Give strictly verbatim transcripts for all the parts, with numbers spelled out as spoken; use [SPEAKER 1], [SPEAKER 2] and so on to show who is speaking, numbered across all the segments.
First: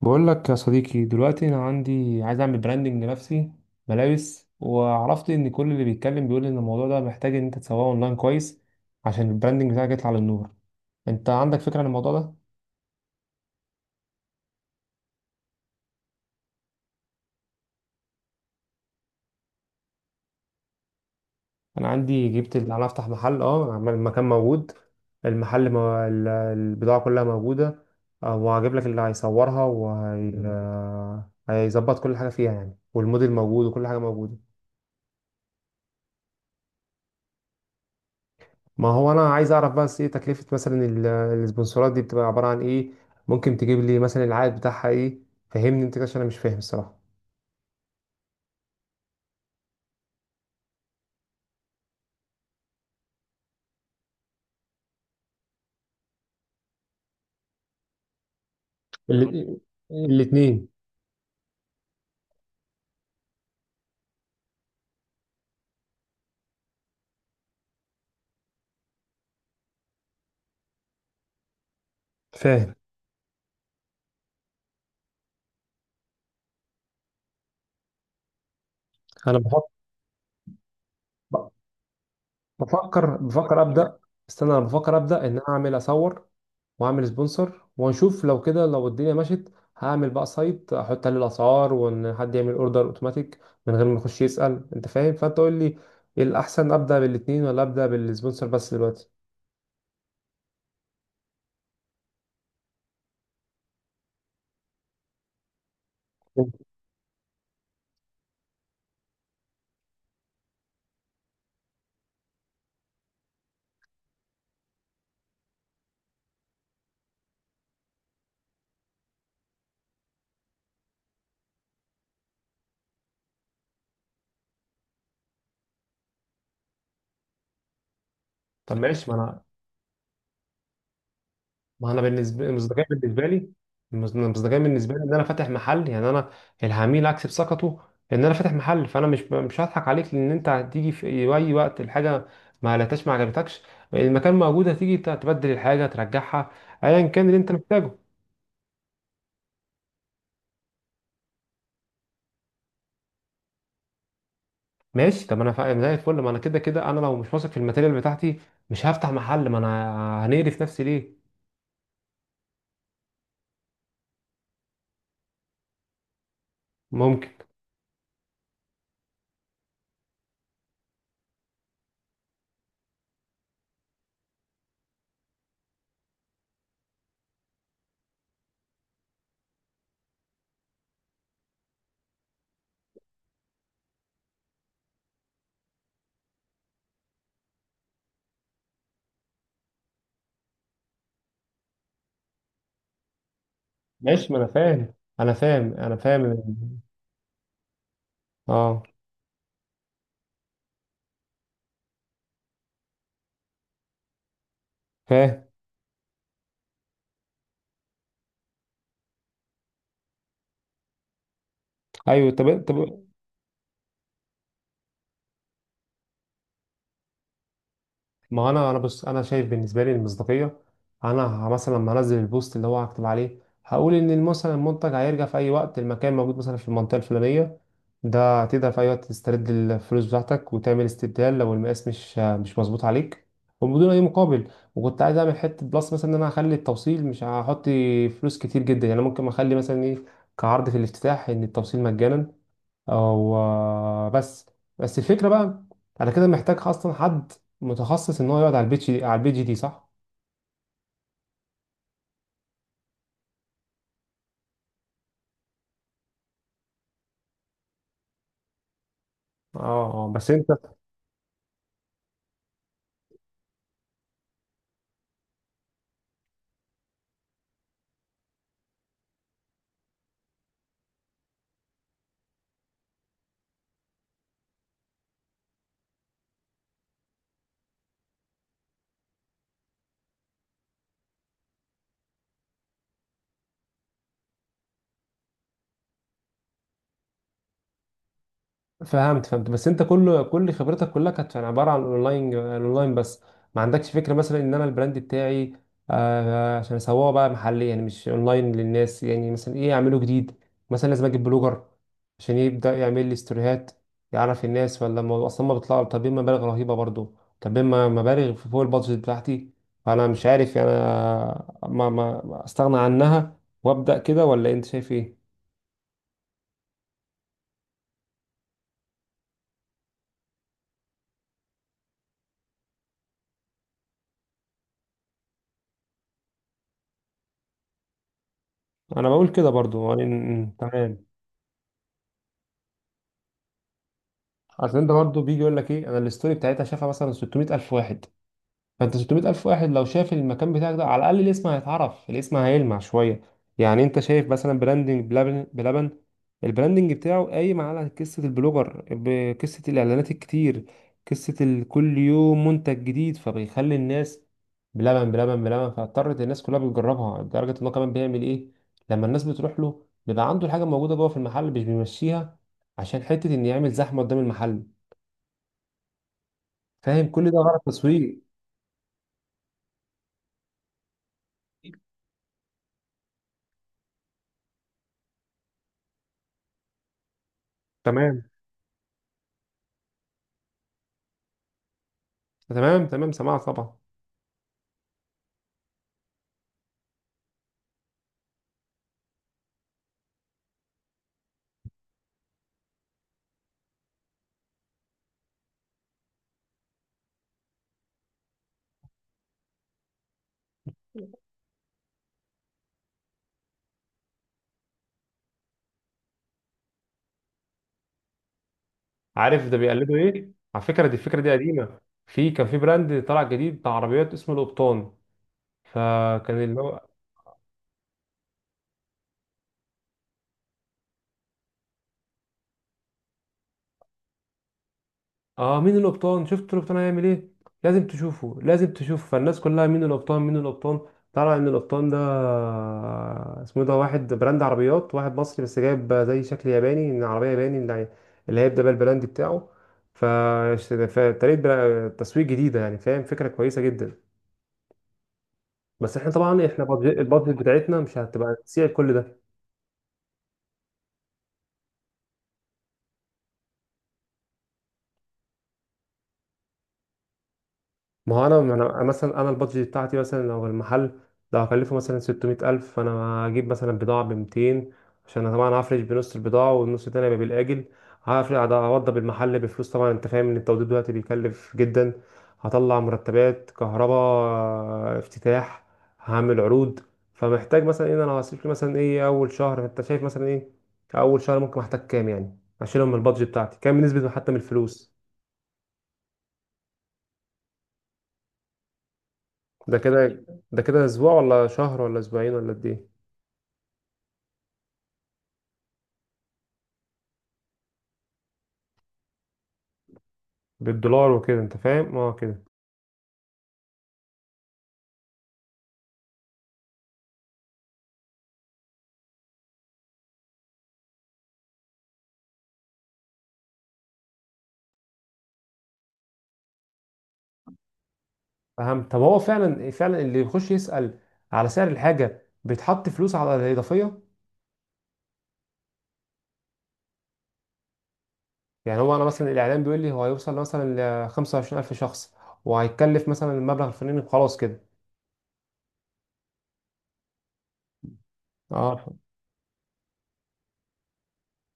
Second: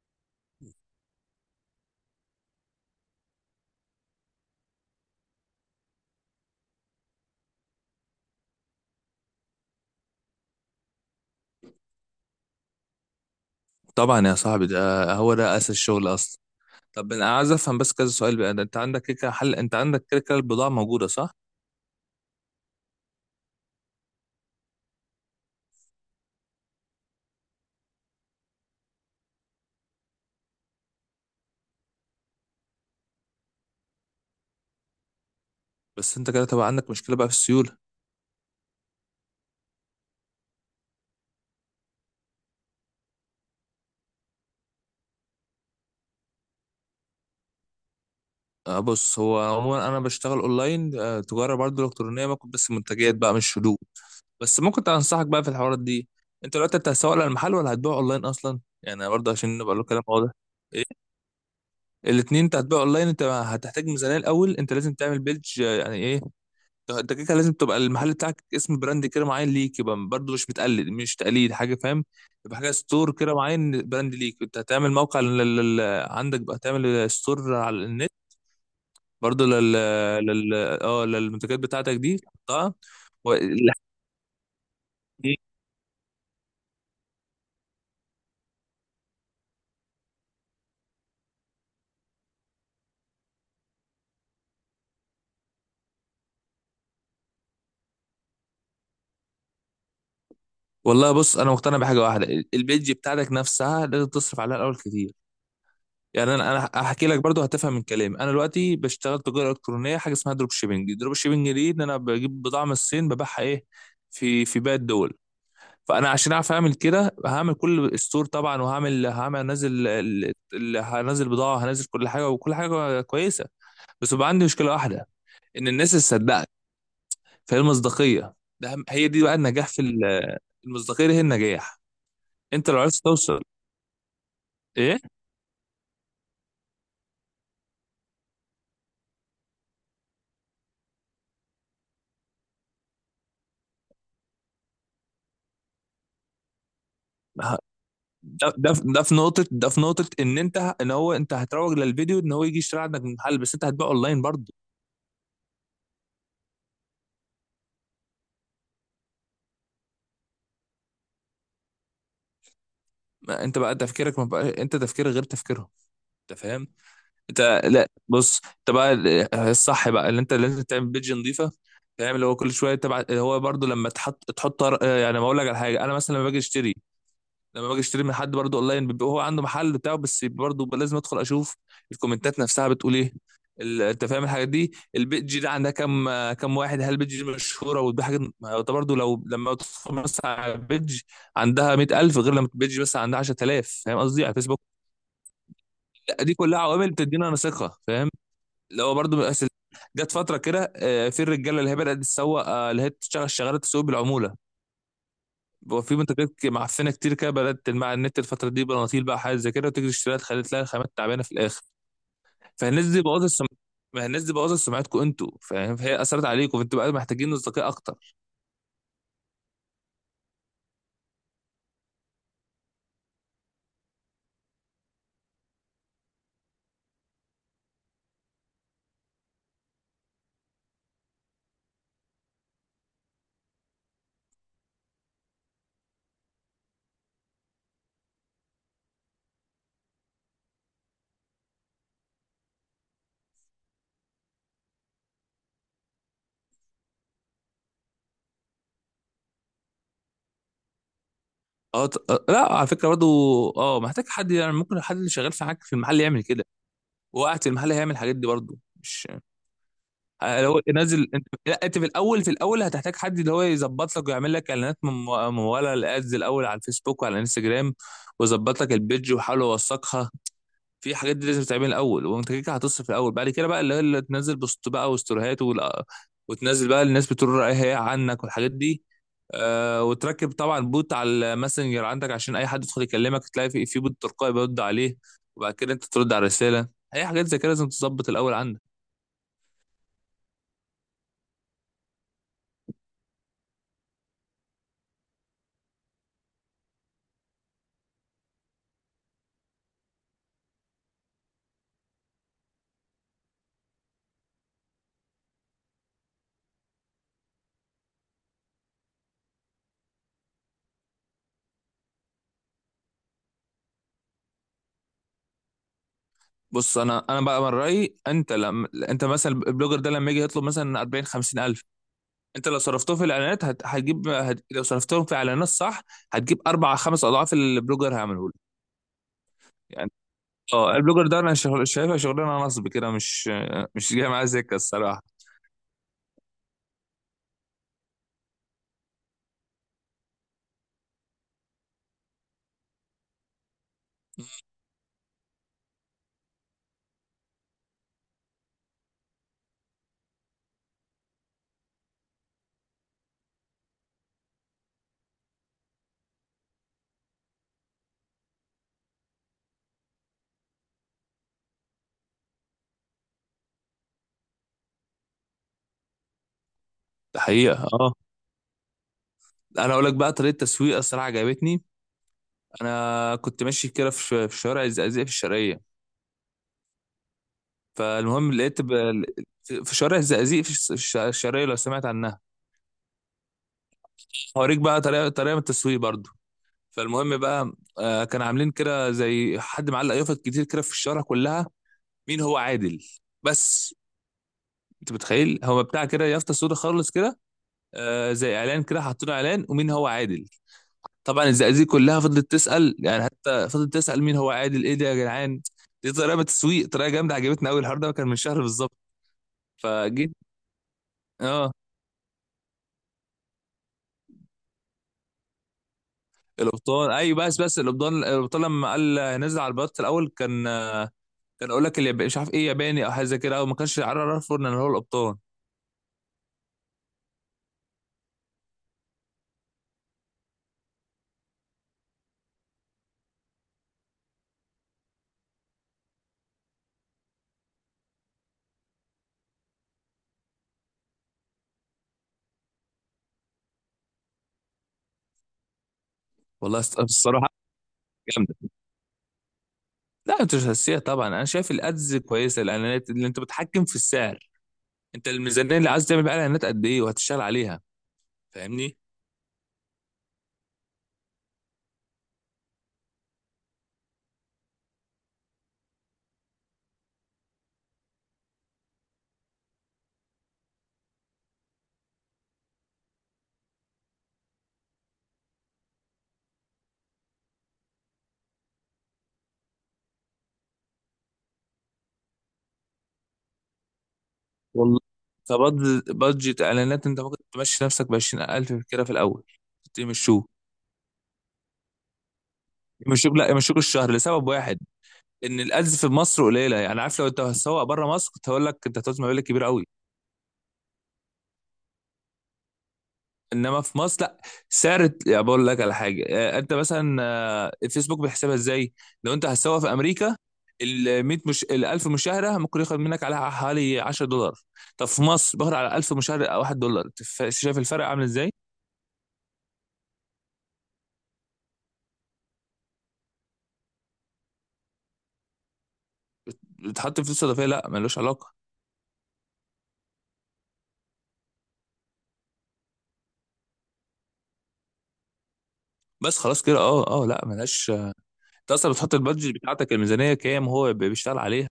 [SPEAKER 1] بقول لك يا صديقي دلوقتي انا عندي عايز اعمل براندنج لنفسي، ملابس. وعرفت ان كل اللي بيتكلم بيقول ان الموضوع ده محتاج ان انت تسوقه اونلاين كويس عشان البراندنج بتاعك يطلع للنور. انت عندك فكرة عن الموضوع ده؟
[SPEAKER 2] طبعا يا صاحبي، ده هو ده اساس الشغل اصلا. طب انا عايز افهم بس كذا سؤال بقى. ده انت عندك كده كده حل، انت عندك كده كده البضاعه موجوده صح؟
[SPEAKER 1] انا عندي جبت اللي انا افتح محل، اه عمال- المكان موجود. المحل مو... ال- البضاعة كلها موجودة. آه، وهجيب لك اللي هيصورها وهيظبط كل حاجة فيها يعني، والموديل موجود وكل حاجة موجودة.
[SPEAKER 2] بس انت كده تبقى عندك مشكله بقى في السيوله.
[SPEAKER 1] ما هو انا عايز اعرف بس ايه تكلفة مثلا ال- السبونسرات دي، بتبقى عبارة عن ايه؟ ممكن تجيب لي مثلا العائد بتاعها ايه؟ فهمني انت كده عشان انا مش فاهم الصراحة.
[SPEAKER 2] آه بص، هو عموما انا بشتغل اونلاين، آه، تجاره برضه الكترونيه، ممكن بس منتجات بقى مش حدود. بس ممكن انصحك بقى في الحوارات دي. انت دلوقتي انت هتسوق للمحل ولا هتبيع اونلاين اصلا؟ يعني برضه عشان
[SPEAKER 1] ال-
[SPEAKER 2] نبقى له كلام واضح.
[SPEAKER 1] الاتنين.
[SPEAKER 2] الاثنين؟ انت هتبيع اونلاين، انت هتحتاج ميزانيه الاول. انت لازم تعمل بيدج، آه، يعني ايه؟ انت كده كده لازم تبقى المحل بتاعك اسم براند كده معين ليك، يبقى برضه مش متقلد، مش تقليد حاجه، فاهم؟ يبقى حاجه
[SPEAKER 1] فاهم.
[SPEAKER 2] ستور كده معين، براند ليك. انت هتعمل موقع لل... لل... عندك بقى، تعمل ستور على النت،
[SPEAKER 1] انا
[SPEAKER 2] برضه
[SPEAKER 1] بفكر،
[SPEAKER 2] لل لل اه للمنتجات بتاعتك دي تحطها.
[SPEAKER 1] بفكر
[SPEAKER 2] و...
[SPEAKER 1] بفكر ابدا. استنى، انا بفكر ابدا ان انا اعمل اصور واعمل سبونسر، ونشوف لو كده لو الدنيا مشت هعمل بقى سايت احط عليه الاسعار، وان حد يعمل اوردر اوتوماتيك من غير ما يخش يسأل. انت فاهم؟ فانت قول لي ايه الاحسن، ابدا بالاتنين ولا ابدا بالسبونسر بس دلوقتي؟
[SPEAKER 2] والله بص، انا مقتنع بحاجه واحده. البيج بتاعتك نفسها لازم تصرف عليها الاول كتير. يعني انا انا هحكي لك برضو هتفهم من كلامي. انا دلوقتي بشتغل تجاره الكترونيه حاجه اسمها دروب شيبنج. دروب شيبنج دي ان انا بجيب بضاعه من الصين ببيعها ايه، في في باقي الدول. فانا عشان اعرف اعمل كده هعمل كل ستور طبعا، وهعمل هعمل هنزل ال- ال- هنزل بضاعه، هنزل كل حاجه وكل حاجه كويسه. بس بقى عندي مشكله واحده، ان الناس تصدقك. فهي المصداقيه. ده
[SPEAKER 1] طب
[SPEAKER 2] أهم- هي
[SPEAKER 1] ماشي. ما
[SPEAKER 2] دي بقى
[SPEAKER 1] انا
[SPEAKER 2] النجاح في ال- المصداقيه دي هي النجاح.
[SPEAKER 1] ما انا بالنسبه
[SPEAKER 2] انت لو
[SPEAKER 1] المصداقيه
[SPEAKER 2] عرفت
[SPEAKER 1] بالنسبه
[SPEAKER 2] توصل
[SPEAKER 1] لي، المص- المصداقيه بالنسبه
[SPEAKER 2] ايه،
[SPEAKER 1] لي ان انا فاتح محل، يعني انا العميل اكسب ثقته ان انا فاتح محل، فانا مش مش هضحك عليك، لان انت هتيجي في اي وقت الحاجه ما قلتهاش، ما عجبتكش، المكان موجود، هتيجي ت- تبدل الحاجه، ترجعها، ايا كان اللي انت محتاجه.
[SPEAKER 2] ده ده في ده في نقطة ده في نقطة إن أنت ه- إن هو أنت هتروج للفيديو، إن هو يجي يشتري عندك من محل، بس أنت هتبيع أونلاين برضه.
[SPEAKER 1] ماشي طب انا فا- زي الفل. ما انا كده كده انا لو مش واثق في الماتيريال بتاعتي مش هفتح محل، ما انا هنقرف نفسي ليه؟
[SPEAKER 2] ما أنت بقى تفكيرك، ما بقى أنت تفكيرك غير تفكيرهم. أنت فاهم؟
[SPEAKER 1] ممكن.
[SPEAKER 2] أنت لا بص، أنت بقى ال- الصح بقى اللي أنت لازم تعمل بيدج نظيفة، فاهم؟ اللي هو كل شوية تبع، هو برضه لما تحط تحط طر- يعني ما أقول لك على حاجة. أنا مثلا لما باجي أشتري لما باجي اشتري من حد برضه اونلاين، بيبقى هو عنده محل بتاعه، بس برضه لازم ادخل اشوف الكومنتات نفسها بتقول ايه. ال- انت فاهم الحاجات دي، البيج دي عندها كام كام واحد، هل البيج دي مشهوره وده حاجه. ما هو ده برضه لو لما تدخل مثلا على البيج عندها مية الف، غير لما البيج مثلا عندها عشر تلاف، فاهم قصدي،
[SPEAKER 1] ماشي
[SPEAKER 2] على
[SPEAKER 1] ما انا
[SPEAKER 2] فيسبوك.
[SPEAKER 1] فاهم انا فاهم انا
[SPEAKER 2] لا
[SPEAKER 1] فاهم.
[SPEAKER 2] دي كلها عوامل بتدينا انا ثقه، فاهم.
[SPEAKER 1] اه.
[SPEAKER 2] لو برضه من الأساس- جت فتره كده، آه، في الرجاله اللي هي بدات تسوق، آه، اللي هي بتشتغل شغاله تسوق بالعموله.
[SPEAKER 1] فاهم.
[SPEAKER 2] بقى في منتجات ك- معفنه كتير كده بدات تلمع على النت الفتره دي، بناطيل بقى حاجات زي كده، وتجري تشتريها تخلي تلاقي الخامات تعبانه في الاخر.
[SPEAKER 1] ايوه. طب
[SPEAKER 2] فالناس دي
[SPEAKER 1] طب
[SPEAKER 2] بوظت السم... ما الناس دي بوظت سمعتكم انتوا، فاهم؟ فهي اثرت عليكم، فانتوا بقى محتاجين اصدقاء اكتر.
[SPEAKER 1] ما هو انا انا بص، انا شايف بالنسبه لي المصداقيه، انا مثلا لما انزل البوست اللي هو هكتب عليه، هقول ان مثلا المنتج هيرجع في اي وقت، المكان موجود مثلا في المنطقه الفلانيه، ده تقدر في اي وقت تسترد الفلوس بتاعتك وتعمل استبدال لو المقاس مش مش مظبوط عليك، وبدون اي مقابل. وكنت عايز اعمل حته بلس مثلا ان انا هخلي التوصيل، مش هحط فلوس كتير جدا، يعني ممكن اخلي مثلا ايه، كعرض في الافتتاح ان التوصيل مجانا او بس. بس الفكره بقى انا كده محتاج اصلا حد متخصص ان هو يقعد على البيتش دي، على البيتش دي، صح؟
[SPEAKER 2] اه ط- آه، لا، على فكره برضو، اه، محتاج حد. يعني ممكن حد اللي شغال في حاجه في المحل يعمل كده، وقاعد في المحل هيعمل الحاجات دي برضو، مش
[SPEAKER 1] اه. آه، بس
[SPEAKER 2] آه،
[SPEAKER 1] انت،
[SPEAKER 2] لو نازل انت. لا انت في الاول، في الاول هتحتاج حد اللي هو يظبط لك ويعمل لك اعلانات مم- مموله، الادز الاول على الفيسبوك وعلى الانستجرام، ويظبط لك البيج ويحاول يوثقها. في حاجات دي لازم تعملها الاول، وانت كده كده هتصرف الاول. بعد كده بقى اللي هي اللي تنزل بوست بقى وستوريهات ولا- وتنزل بقى، الناس بتقول رايها ايه عنك والحاجات دي. آه، وتركب طبعا بوت على الماسنجر عندك، عشان اي حد يدخل يكلمك تلاقي في في بوت تلقائي بيرد عليه، وبعد كده انت ترد على الرساله. اي حاجات زي كده لازم تظبط الاول عندك.
[SPEAKER 1] فهمت فهمت. بس انت كل كل خبرتك كلها كانت يعني عباره عن الاونلاين، الاونلاين بس. ما عندكش فكره مثلا ان انا البراند بتاعي آه عشان اسوقه بقى محلي، يعني مش اونلاين، للناس يعني مثلا ايه اعمله جديد؟ مثلا لازم اجيب بلوجر عشان يبدا يعمل لي ستوريهات يعرف الناس؟ ولا الموضوع اصلا ما بيطلع؟ طالبين مبالغ رهيبه برضو، طالبين م- مبالغ في فوق البادجت بتاعتي، فانا مش عارف يعني انا ما ما ما استغنى عنها وابدا كده، ولا انت شايف ايه؟
[SPEAKER 2] بص، انا انا بقى من رايي، انت لما انت مثلا البلوجر ده لما يجي يطلب مثلا اربعين 50 الف، انت لو صرفتهم في الاعلانات هت... هتجيب، هت... لو صرفتهم في اعلانات صح، هتجيب اربع خمس اضعاف اللي البلوجر هيعمله لك.
[SPEAKER 1] انا بقول كده برضو
[SPEAKER 2] يعني
[SPEAKER 1] يعني م- م-
[SPEAKER 2] اه،
[SPEAKER 1] تمام.
[SPEAKER 2] البلوجر ده انا شغل شايفها شغلانه نصب كده، مش مش جايه معايا سكه
[SPEAKER 1] عشان انت
[SPEAKER 2] الصراحه.
[SPEAKER 1] برضه بيجي يقول لك ايه، انا الستوري بتاعتها شافها مثلا ستمئة الف واحد، فانت ستمئة الف واحد لو شاف المكان بتاعك ده، على الاقل الاسم هيتعرف، الاسم هيلمع شويه. يعني انت شايف مثلا براندنج بلبن، بلبن البراندنج بتاعه قايم على قصه البلوجر، بقصه الاعلانات الكتير، قصه ال- كل يوم منتج جديد، فبيخلي الناس بلبن بلبن بلبن، فاضطرت الناس كلها بتجربها. لدرجه ان هو كمان بيعمل ايه، لما الناس بتروح له بيبقى عنده الحاجه موجوده جوه في المحل مش بيمشيها عشان حته ان يعمل زحمه قدام المحل. فاهم؟
[SPEAKER 2] ده
[SPEAKER 1] كل ده غلط
[SPEAKER 2] حقيقه اه.
[SPEAKER 1] تسويق.
[SPEAKER 2] انا اقول لك بقى طريقه تسويق الصراحه عجبتني. انا كنت ماشي كده في في شوارع الزقازيق في الشرقيه،
[SPEAKER 1] تمام
[SPEAKER 2] فالمهم لقيت ب- في شوارع الزقازيق في الش- الش- الشرقيه، لو سمعت عنها.
[SPEAKER 1] تمام. تمام، سمعت طبعا.
[SPEAKER 2] هوريك بقى طريقه، طريقه من التسويق برضو. فالمهم بقى، آه، كان عاملين كده زي حد معلق يافط كتير كده في الشارع كلها: مين هو عادل؟ بس. انت متخيل، هو بتاع كده يافطه سودا خالص كده، آه، زي اعلان كده، حطوا له اعلان: ومين هو عادل؟ طبعا الزقازيق كلها فضلت تسال، يعني حتى فضلت تسال مين هو عادل، ايه ده يا جدعان. دي طريقه من التسويق، طريقه جامده عجبتني قوي. الحوار ده كان من شهر بالظبط.
[SPEAKER 1] عارف ده بيقلدوا
[SPEAKER 2] فجيت
[SPEAKER 1] ايه على فكره؟ دي الفكره دي
[SPEAKER 2] اه،
[SPEAKER 1] قديمه. في كان في براند طلع جديد بتاع عربيات اسمه القبطان، فكان اللي هو
[SPEAKER 2] الابطال ايوه. بس بس الابطال، الابطال لما قال نزل على البلاط في الاول، كان كان اقول لك الياباني مش عارف ايه، ياباني او حاجه زي كده، او ما كانش عارف ان هو الابطال.
[SPEAKER 1] اه، مين القبطان؟ شفت القبطان هيعمل ايه؟ لازم تشوفه، لازم تشوفه. فالناس كلها مين القبطان، مين القبطان؟ طلع ان القبطان ده اسمه إيه، ده واحد براند عربيات، واحد مصري بس جايب زي شكل ياباني من عربيه ياباني، اللي اللي هيبدأ بقى البراند بتاعه. ف، فطريقه برا- تسويق جديده يعني، فاهم، فكره كويسه جدا. بس احنا طبعا
[SPEAKER 2] والله
[SPEAKER 1] احنا
[SPEAKER 2] است-
[SPEAKER 1] بادج-
[SPEAKER 2] الصراحه
[SPEAKER 1] البادجت بتاعتنا مش
[SPEAKER 2] جامده.
[SPEAKER 1] هتبقى تسيع كل ده.
[SPEAKER 2] لا انت مش هتسيها طبعا، انا شايف الادز كويسه، الاعلانات اللي انت بتحكم في السعر. انت الميزانيه اللي عايز تعمل بقى اعلانات قد ايه وهتشتغل عليها،
[SPEAKER 1] ما هو انا انا
[SPEAKER 2] فاهمني؟
[SPEAKER 1] أنا مثلا انا البادجت بتاعتي مثلا، لو المحل لو هكلفه مثلا ستمئة الف، فانا هجيب مثلا بضاعه ب ميتين، عشان أنا طبعا هفرش بنص البضاعه والنص التاني هيبقى بالاجل. هفرش، هوضب المحل بفلوس طبعا، انت فاهم ان التوضيب دلوقتي بيكلف جدا. هطلع مرتبات، كهرباء، افتتاح، هعمل عروض. فمحتاج مثلا ان انا هصرف لي مثلا ايه اول شهر؟ انت شايف مثلا ايه اول شهر؟ ممكن احتاج كام يعني اشيلهم من البادجت بتاعتي، كام بالنسبه حتى من
[SPEAKER 2] والله
[SPEAKER 1] الفلوس؟
[SPEAKER 2] كبادجت اعلانات انت ممكن تمشي نفسك ب عشرين الف كده في الاول.
[SPEAKER 1] ده كده،
[SPEAKER 2] يمشوه،
[SPEAKER 1] ده كده اسبوع ولا شهر ولا اسبوعين ولا قد ايه؟
[SPEAKER 2] يمشوك. لا يمشوك الشهر لسبب واحد، ان الادز في مصر قليله. يعني عارف، لو انت هتسوق بره مصر كنت هقول لك انت هتعوز مبالغ كبيره قوي.
[SPEAKER 1] بالدولار وكده انت فاهم، اه كده.
[SPEAKER 2] انما في مصر لا. سعر يعني، بقول لك على حاجه، آه، انت مثلا، آه، الفيسبوك بيحسبها ازاي؟ لو انت هتسوق في امريكا، ال ميه مش ال الف مشاهده، ممكن ياخد منك على حوالي عشرة دولار. طب في مصر باخد على الف مشاهده دولار واحد. أنت شايف الفرق عامل ازاي؟
[SPEAKER 1] اهم. طب هو فعلا فعلا اللي يخش يسأل على سعر الحاجة بيتحط فلوس على الإضافية؟
[SPEAKER 2] بتحط فلوس اضافيه؟ لا، ملوش علاقه.
[SPEAKER 1] يعني هو انا مثلا الاعلان بيقول لي هو هيوصل مثلا ل خمسة وعشرين الف شخص، وهيتكلف مثلا المبلغ الفلاني، خلاص كده؟
[SPEAKER 2] بس خلاص كده، اه اه، لا ملهاش. انت اصلا
[SPEAKER 1] اه
[SPEAKER 2] بتحط البادجت بتاعتك الميزانيه كام، هو بي- بيشتغل عليها.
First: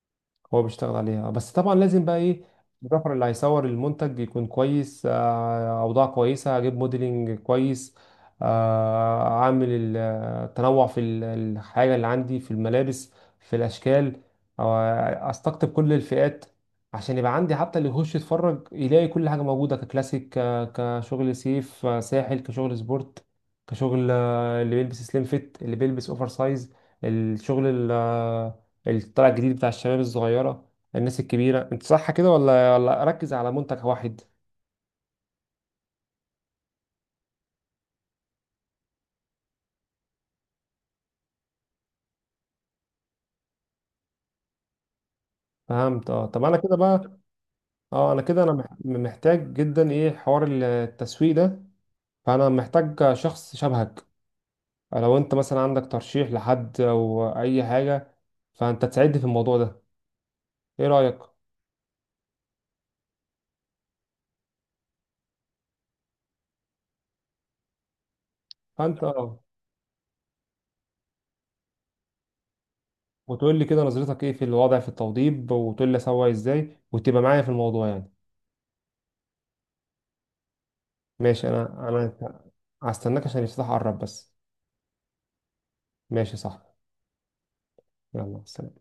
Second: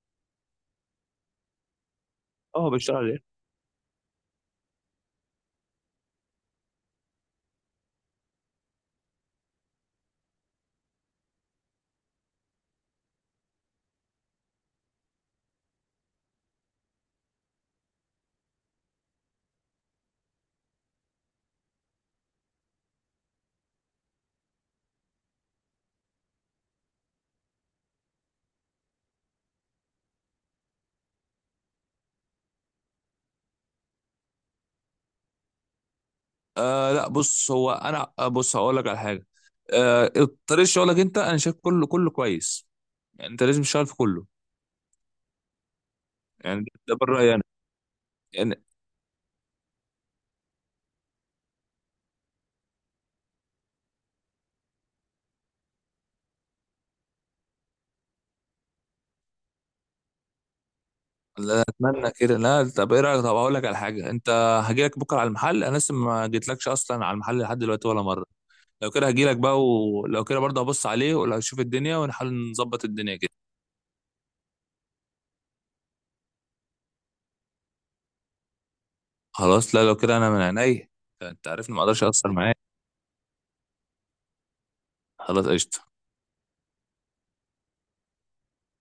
[SPEAKER 1] هو بيشتغل عليها، بس طبعا لازم بقى ايه،
[SPEAKER 2] اه هو بيشتغل
[SPEAKER 1] الفوتوغرافر
[SPEAKER 2] عليها.
[SPEAKER 1] اللي هيصور المنتج يكون كويس، آه، اوضاع كويسه، هجيب موديلنج كويس، آه، اعمل ال- التنوع في ال- الحاجه اللي عندي في الملابس، في الاشكال. آه، استقطب كل الفئات عشان يبقى عندي حتى اللي يخش يتفرج يلاقي كل حاجه موجوده، ككلاسيك، ك- كشغل سيف، آه، ساحل، كشغل سبورت، كشغل آه، اللي بيلبس سليم فيت، اللي بيلبس اوفر سايز. الشغل الطلع الجديد بتاع الشباب الصغيرة، الناس الكبيرة. انت صح كده؟ ولا ولا اركز على منتج واحد؟
[SPEAKER 2] آه لا بص، هو انا، آه، بص هقول لك على حاجه. آه، طريقه شغلك انت، انا شايف كله كله كويس. يعني انت لازم تشتغل في كله،
[SPEAKER 1] فهمت. اه طب انا
[SPEAKER 2] يعني
[SPEAKER 1] كده
[SPEAKER 2] ده
[SPEAKER 1] بقى،
[SPEAKER 2] بالراي انا،
[SPEAKER 1] اه انا كده انا
[SPEAKER 2] يعني.
[SPEAKER 1] مح- محتاج جدا ايه، حوار التسويق ده. فانا محتاج شخص شبهك، لو انت مثلا عندك ترشيح لحد او اي حاجة، فانت تساعدني في الموضوع ده. ايه رأيك؟
[SPEAKER 2] لا اتمنى كده. لا، طب ايه رايك، طب هقول لك على حاجه انت. هجيلك بكره على المحل، انا لسه ما جيتلكش اصلا على المحل لحد دلوقتي ولا مره. لو
[SPEAKER 1] فانت
[SPEAKER 2] كده هجيلك
[SPEAKER 1] اه،
[SPEAKER 2] بقى، ولو كده برضه هبص عليه، ولو اشوف الدنيا ونحاول نظبط الدنيا كده.
[SPEAKER 1] وتقول لي كده نظرتك ايه في الوضع، في التوضيب، وتقول لي اسوي ازاي، وتبقى معايا في الموضوع يعني.
[SPEAKER 2] خلاص، لا لو كده انا من عينيا. انت
[SPEAKER 1] ماشي،
[SPEAKER 2] عارفني ما
[SPEAKER 1] انا
[SPEAKER 2] اقدرش
[SPEAKER 1] انا
[SPEAKER 2] اقصر معاك.
[SPEAKER 1] هستناك عشان يفتح قرب بس.
[SPEAKER 2] خلاص قشطه.
[SPEAKER 1] ماشي، صح. يلا، سلام.